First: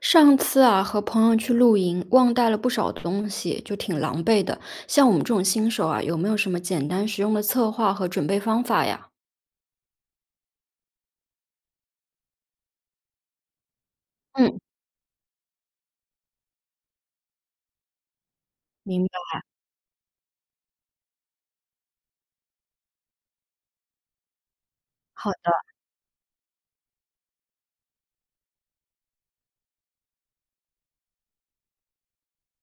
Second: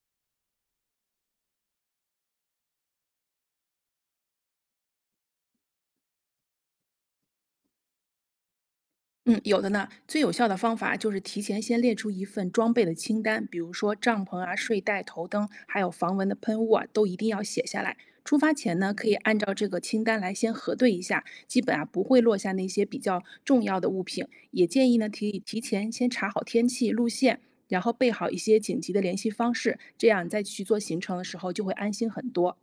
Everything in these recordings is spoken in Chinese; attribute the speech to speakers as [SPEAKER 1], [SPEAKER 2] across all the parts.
[SPEAKER 1] 上次啊，和朋友去露营，忘带了不少东西，就挺狼狈的。像我们这种新手啊，有没有什么简单实用的策划和准备方法呀？
[SPEAKER 2] 嗯，有的呢。最有效的方法就是提前先列出一份装备的清单，比如说帐篷啊、
[SPEAKER 1] 嗯，
[SPEAKER 2] 睡袋、头灯，还有防蚊的喷雾啊，都一定要写下来。出发前呢，
[SPEAKER 1] 明
[SPEAKER 2] 可以按
[SPEAKER 1] 白。
[SPEAKER 2] 照这个清单来先核对一下，基本啊不会落下那些比较重要的物品。也建议呢，
[SPEAKER 1] 好
[SPEAKER 2] 提
[SPEAKER 1] 的，
[SPEAKER 2] 提前先查好天气、路线，然后备好一些紧急的联系方式，这样你再去做行程的时候就会安心很多。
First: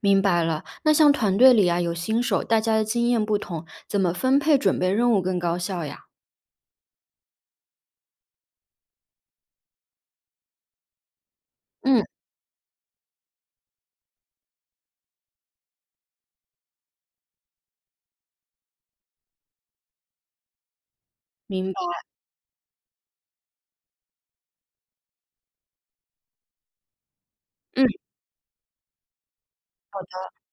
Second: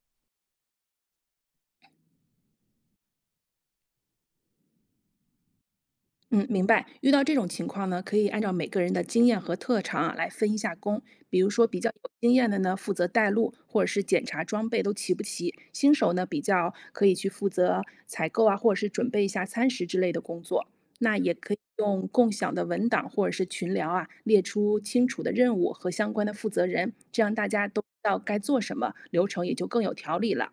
[SPEAKER 1] 明白了。那像团队里啊，有新手，大家的经验不同，怎么分配准备任务更高效呀？
[SPEAKER 2] 嗯，明白。遇到这种情况呢，可以按照每个人的经验和特长啊来分一下工。比如说，比较
[SPEAKER 1] 嗯，
[SPEAKER 2] 有经验的呢，负责带路或者是检查装备都齐不齐；新手呢，比较可以去负责采购啊，或者是准备一下餐食之类的工作。那也可以
[SPEAKER 1] 明白。
[SPEAKER 2] 用共享的文档或者是群聊啊，列出清楚的任务和相关的负责人，这样大家都知
[SPEAKER 1] 嗯
[SPEAKER 2] 道该做什么，流程也就更有
[SPEAKER 1] 好
[SPEAKER 2] 条
[SPEAKER 1] 的。
[SPEAKER 2] 理了。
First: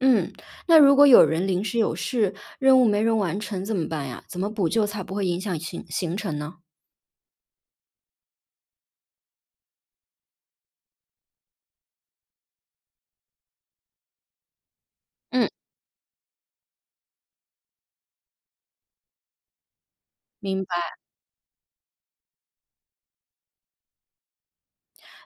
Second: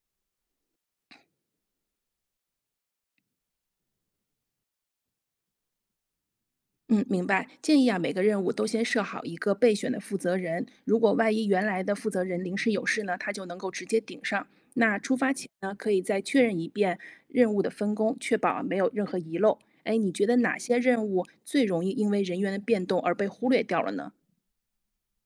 [SPEAKER 1] 嗯，那如果有人临时有事，任务没人完成怎么办呀？怎么补救才不会影响行程呢？
[SPEAKER 2] 嗯，明白。建议啊，每个任务都先设好一个备选的负责人，如果万一原来的负责人临时有事呢，他就能够直接顶上。那出发
[SPEAKER 1] 嗯，
[SPEAKER 2] 前呢，可以再确认一遍任务的分工，确保啊没有任何遗漏。哎，你觉得哪
[SPEAKER 1] 明
[SPEAKER 2] 些
[SPEAKER 1] 白。
[SPEAKER 2] 任务最容易因为人员的变动而被忽略掉了呢？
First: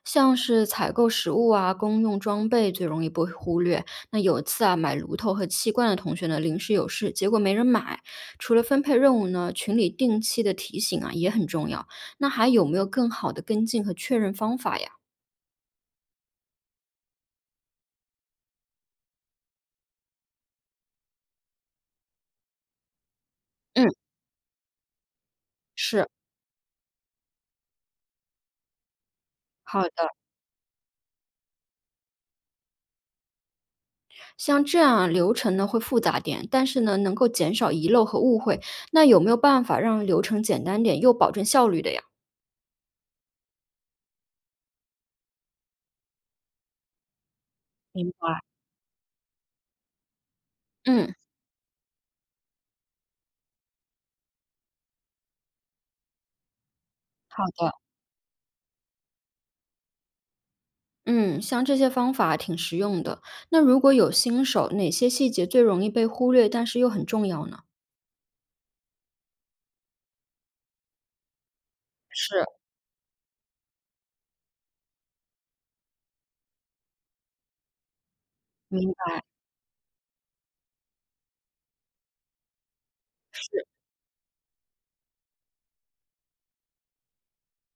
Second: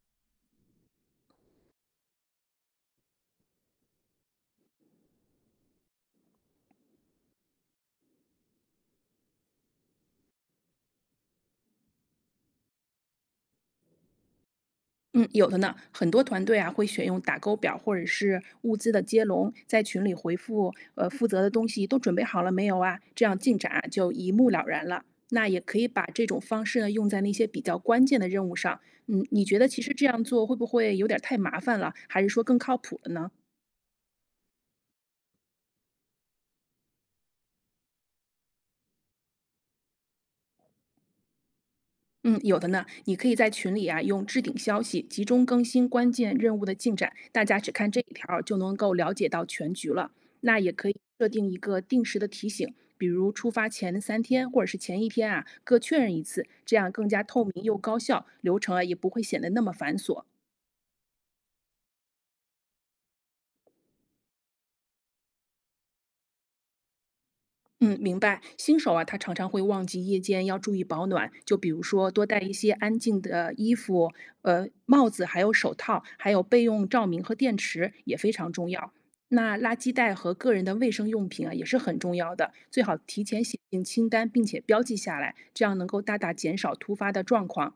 [SPEAKER 1] 像是采购食物啊、公用装备最容易被忽略。那有一次啊，买炉头和气罐的同学呢，临时有事，结果没人买。除了分配任务呢，群里定期的提醒啊也很重要。那还有没有更好的跟进和确认方法呀？
[SPEAKER 2] 嗯，有的呢，很多团队啊会选用打勾表或者是物资的接龙，在群里回复，负责的东西都准备好了没有啊？这样进展啊
[SPEAKER 1] 嗯，
[SPEAKER 2] 就一目了然了。那也可以
[SPEAKER 1] 是。
[SPEAKER 2] 把这种方式呢用在那些比较关键的任务上。嗯，你觉得
[SPEAKER 1] 好
[SPEAKER 2] 其实这
[SPEAKER 1] 的，
[SPEAKER 2] 样做会不会有点儿太麻烦了，还是说更靠谱了呢？
[SPEAKER 1] 像这样啊流程呢会复杂点，但是呢能够减少遗漏和误会。那有没有办法让流程简单点又保证效率的呀？
[SPEAKER 2] 嗯，有的呢。你可以在群里啊，用置顶消息集中更新关键任务的进展，大家只看这
[SPEAKER 1] 嗯
[SPEAKER 2] 一条儿就能够了解到全局了。那也可以
[SPEAKER 1] 嗯，
[SPEAKER 2] 设定一个定时的提醒，比如出发前三天或者是前一天啊，各确认一次，这样更加
[SPEAKER 1] 好
[SPEAKER 2] 透明
[SPEAKER 1] 的。
[SPEAKER 2] 又高效，流程啊也不会显得那么繁琐。
[SPEAKER 1] 嗯，像这些方法挺实用的。那如果有新手，哪些细节最容易被忽略，但是又很重要呢？
[SPEAKER 2] 嗯，明白。新手啊，他常常会忘记夜间要注意保暖，就比如说多带
[SPEAKER 1] 是，
[SPEAKER 2] 一些安静的衣服、帽子，还有手套，还有备用照明和电池也非常重
[SPEAKER 1] 明
[SPEAKER 2] 要。
[SPEAKER 1] 白，
[SPEAKER 2] 那垃圾袋和个人的卫生用品啊，也是很重要的，最好提前写进清单，并且标记下来，这样能够大大减少突发的状况。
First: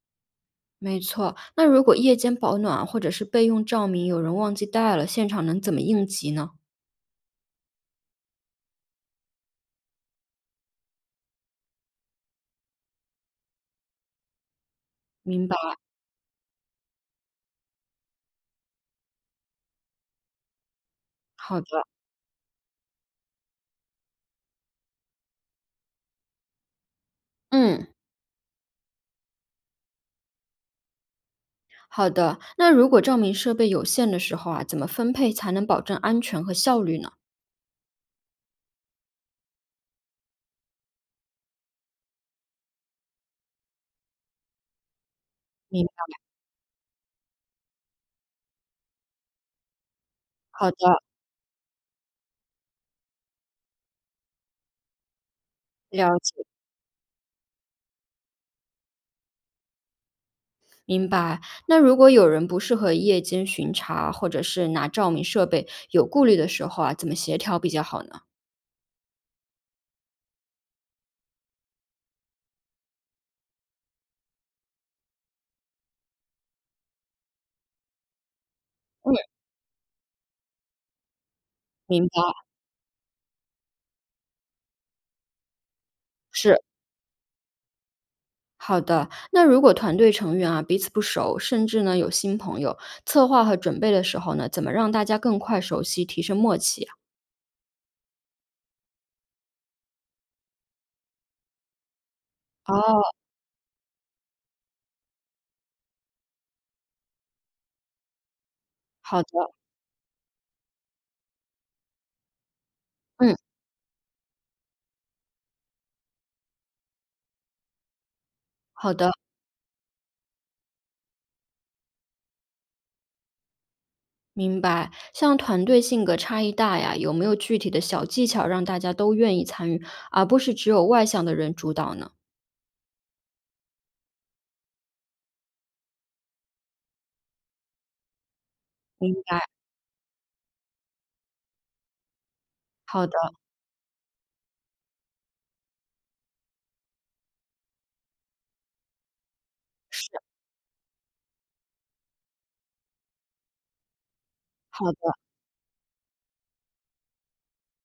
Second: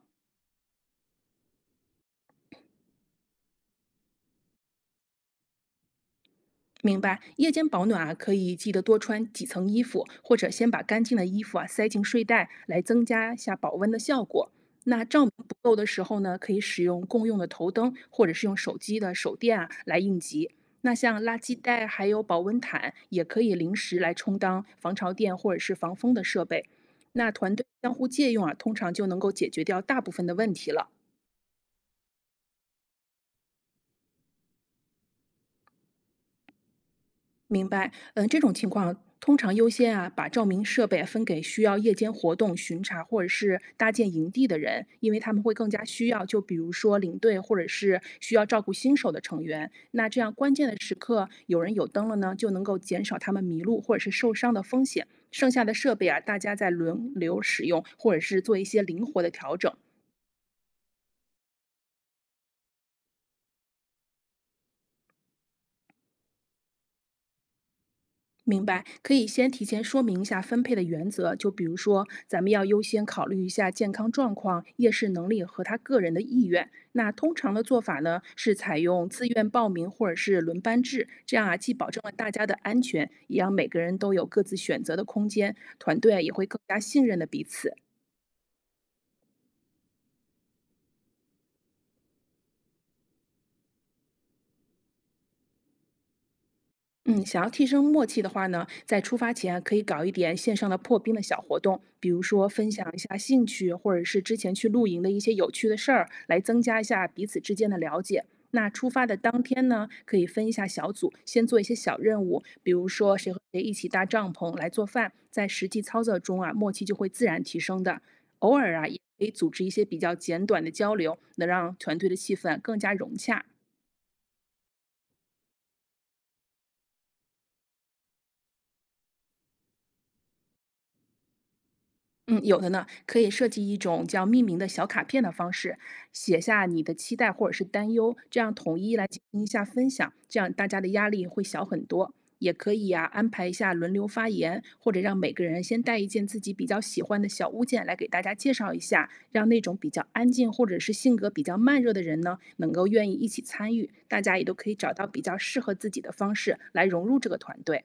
[SPEAKER 1] 没错。那如果夜间保暖或者是备用照明，有人忘记带了，现场能怎么应急呢？
[SPEAKER 2] 明白，夜间保暖啊，可以记得多穿几层衣服，或者先把干净的衣服啊塞进睡袋，来增加一下保温的效果。那照明
[SPEAKER 1] 明
[SPEAKER 2] 不
[SPEAKER 1] 白，
[SPEAKER 2] 够的时候呢，可以使用共用的头灯，或者是用手机的手电啊来应急。那像垃圾
[SPEAKER 1] 好的，
[SPEAKER 2] 袋还有保温毯，也可以临时来充当防潮垫或者是防风的设备。那团队
[SPEAKER 1] 嗯，
[SPEAKER 2] 相互借用啊，通常就能够解决掉大部分的问题了。
[SPEAKER 1] 好的。那如果照明设备有限的时候啊，怎么分配才能保证安全和效率呢？
[SPEAKER 2] 明白，嗯，这种情况通常优先啊，把照明设备啊分给需要夜间活动巡查或者是搭建营地的人，因为他们会更
[SPEAKER 1] 明
[SPEAKER 2] 加
[SPEAKER 1] 白，
[SPEAKER 2] 需要。就比如说领队或者是需要照顾新手的成员，那这样关键
[SPEAKER 1] 好
[SPEAKER 2] 的时
[SPEAKER 1] 的，
[SPEAKER 2] 刻有人有灯了呢，就能够减少他们迷路或者是受伤的风险。剩下的设备
[SPEAKER 1] 了
[SPEAKER 2] 啊，大
[SPEAKER 1] 解。
[SPEAKER 2] 家再轮流使用，或者是做一些灵活的调整。
[SPEAKER 1] 明白。那如果有人不适合夜间巡查，或者是拿照明设备有顾虑的时候啊，怎么协调比较好呢？
[SPEAKER 2] 明白，可以先提前说明一下分配的原则，就比如说，咱们要优先考虑一下健康状况、夜视能力和他个人的意愿。那通常的做法呢，是采用
[SPEAKER 1] 嗯，
[SPEAKER 2] 自愿报名或者是轮班制，这样啊，既保证
[SPEAKER 1] 明
[SPEAKER 2] 了
[SPEAKER 1] 白，
[SPEAKER 2] 大家的安全，也让每个人都有各自选择的空间，团队啊也会
[SPEAKER 1] 是。
[SPEAKER 2] 更加信任的彼此。
[SPEAKER 1] 好的，那如果团队成员啊彼此不熟，甚至呢有新朋友，策划和准备的时候呢，怎么让大家更快熟悉，提升默契啊？
[SPEAKER 2] 嗯，想要提升默契的话呢，在出发前啊可以搞一点线上的破冰的小活动，比如说分享一
[SPEAKER 1] 哦，
[SPEAKER 2] 下兴趣，或者是之前去露营的一些有趣的事儿，来增加一下彼此之间的了解。那出发的
[SPEAKER 1] 好
[SPEAKER 2] 当
[SPEAKER 1] 的，
[SPEAKER 2] 天呢，可以分一下小组，先做一些小任务，比如说谁
[SPEAKER 1] 嗯，
[SPEAKER 2] 和谁一起搭帐篷来做饭，在实际操作中啊，默契就会自然提升的。偶尔啊，
[SPEAKER 1] 好
[SPEAKER 2] 也
[SPEAKER 1] 的，
[SPEAKER 2] 可以组织一些比较简短的交流，能让团队的气氛更加融洽。
[SPEAKER 1] 明白。像团队性格差异大呀，有没有具体的小技巧让大家都愿意参与，而不是只有外向的人主导呢？
[SPEAKER 2] 嗯，有的呢，可以设计一种叫命名的小卡片的方式，写下你的期待或者是担忧，这样统一来
[SPEAKER 1] 明
[SPEAKER 2] 进
[SPEAKER 1] 白，
[SPEAKER 2] 行一下分享，这样大家的压力会小很多。也可以呀、
[SPEAKER 1] 好的，
[SPEAKER 2] 安排一下轮流发言，或者让每个人先带一件自己比较喜欢的小物件来给大家介绍一下，让那种比较
[SPEAKER 1] 是。
[SPEAKER 2] 安静或者是性格比较慢热的人呢，能够愿意一起参与，大家也都可以
[SPEAKER 1] 好
[SPEAKER 2] 找
[SPEAKER 1] 的，
[SPEAKER 2] 到比较适合自己的方式来融入这个团队。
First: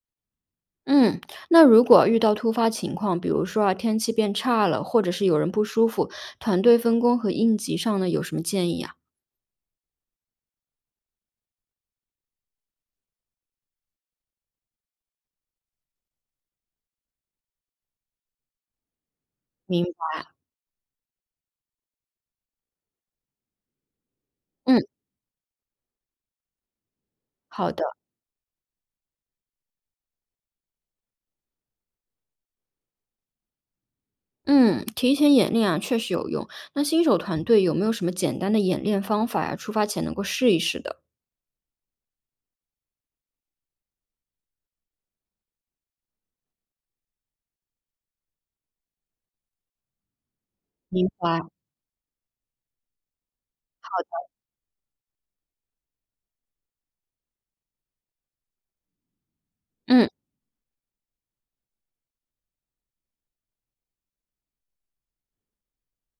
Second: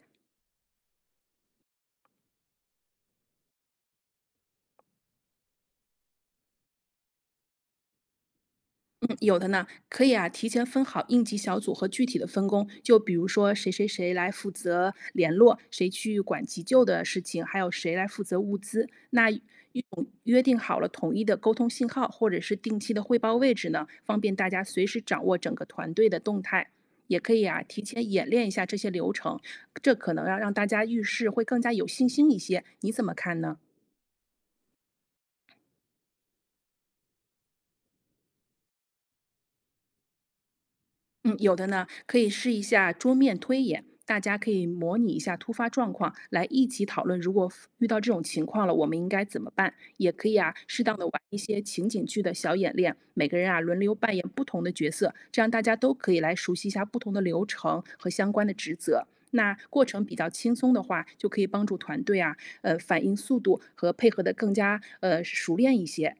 [SPEAKER 1] 嗯，那如果遇到突发情况，比如说啊，天气变差了，或者是有人不舒服，团队分工和应急上呢，有什么建议啊？
[SPEAKER 2] 嗯，有的呢，可以啊，提前分好应急小组和具体的分工，就比如说谁谁谁来负责联络，谁去管急救的事情，还有谁来负责物资。那
[SPEAKER 1] 明白，
[SPEAKER 2] 约定好了统一的沟通信号，或者是定期的汇报位置呢，方便大家
[SPEAKER 1] 嗯，
[SPEAKER 2] 随时掌握整个团队的动态。也可以啊，
[SPEAKER 1] 好
[SPEAKER 2] 提
[SPEAKER 1] 的，
[SPEAKER 2] 前演练一下这些流程，这可能要让大家遇事会更加有信心一些。你怎么看呢？
[SPEAKER 1] 嗯，提前演练啊，确实有用。那新手团队有没有什么简单的演练方法呀？出发前能够试一试的。
[SPEAKER 2] 嗯，有的呢，可以试一下桌面推演，大家可以模拟一下突发状况，来一起讨论，如果遇到这种情况了，我们应该怎么办？也可以啊，适当的
[SPEAKER 1] 明
[SPEAKER 2] 玩一
[SPEAKER 1] 白，好，
[SPEAKER 2] 些情景剧的小演练，每个人啊轮流扮演不同的角色，这样大家都可以来熟悉一下不同的流程和相关的职责。那过程
[SPEAKER 1] 嗯，
[SPEAKER 2] 比较轻松的话，就可以帮助团队啊，反应速度和配合的更加熟练一些。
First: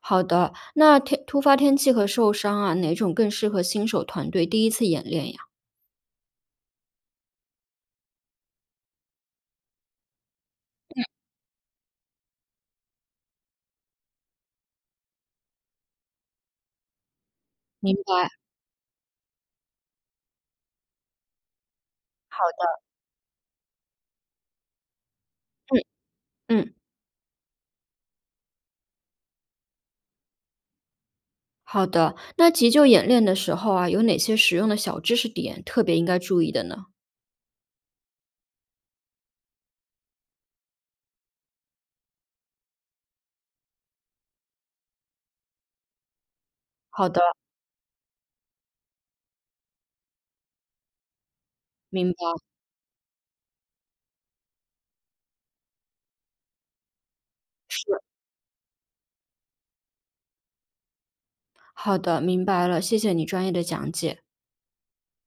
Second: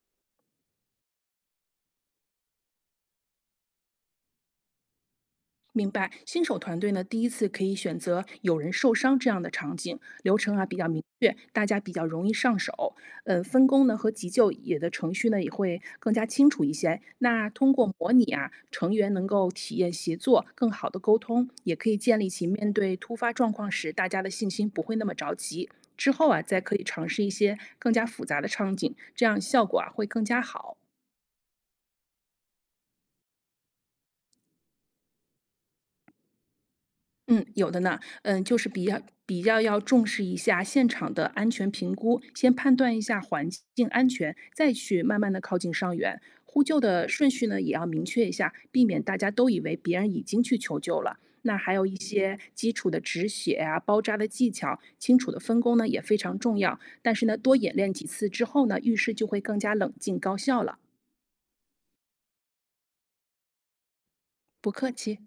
[SPEAKER 1] 好的。那天突发天气和受伤啊，哪种更适合新手团队第一次演练呀？
[SPEAKER 2] 明白，新手团队呢，第一次可以选择有人受伤这样的场景，流程啊比较明确，大家比较容易上手。分工呢和急救也的程序呢也会更加清楚一些。那通过
[SPEAKER 1] 明
[SPEAKER 2] 模
[SPEAKER 1] 白，
[SPEAKER 2] 拟啊，成员能够体验协作，更好的沟通，也可以建立
[SPEAKER 1] 好
[SPEAKER 2] 起面
[SPEAKER 1] 的，
[SPEAKER 2] 对突发状况时大家的信心不会那么着急。
[SPEAKER 1] 嗯
[SPEAKER 2] 之后啊，再
[SPEAKER 1] 嗯。
[SPEAKER 2] 可以尝试一些更加复杂的场景，这样效果啊会更加好。
[SPEAKER 1] 好的，那急救演练的时候啊，有哪些实用的小知识点特别应该注意的呢？
[SPEAKER 2] 嗯，有的呢，嗯，就是比较要重视一下现场的安全评估，先判断一下环境安全，再去慢慢的靠近伤员。呼救
[SPEAKER 1] 好
[SPEAKER 2] 的
[SPEAKER 1] 的，
[SPEAKER 2] 顺序呢，也要明确一下，避免大家都以为别人已经去求救了。那还有一
[SPEAKER 1] 明白，
[SPEAKER 2] 些基础的止血啊、包扎的技巧，清楚的分工呢也非常重要。但是呢，多演练
[SPEAKER 1] 是，
[SPEAKER 2] 几次之后呢，遇事就会更加冷静高效了。
[SPEAKER 1] 好的，明白了，谢谢你专业的讲解。
[SPEAKER 2] 不客气。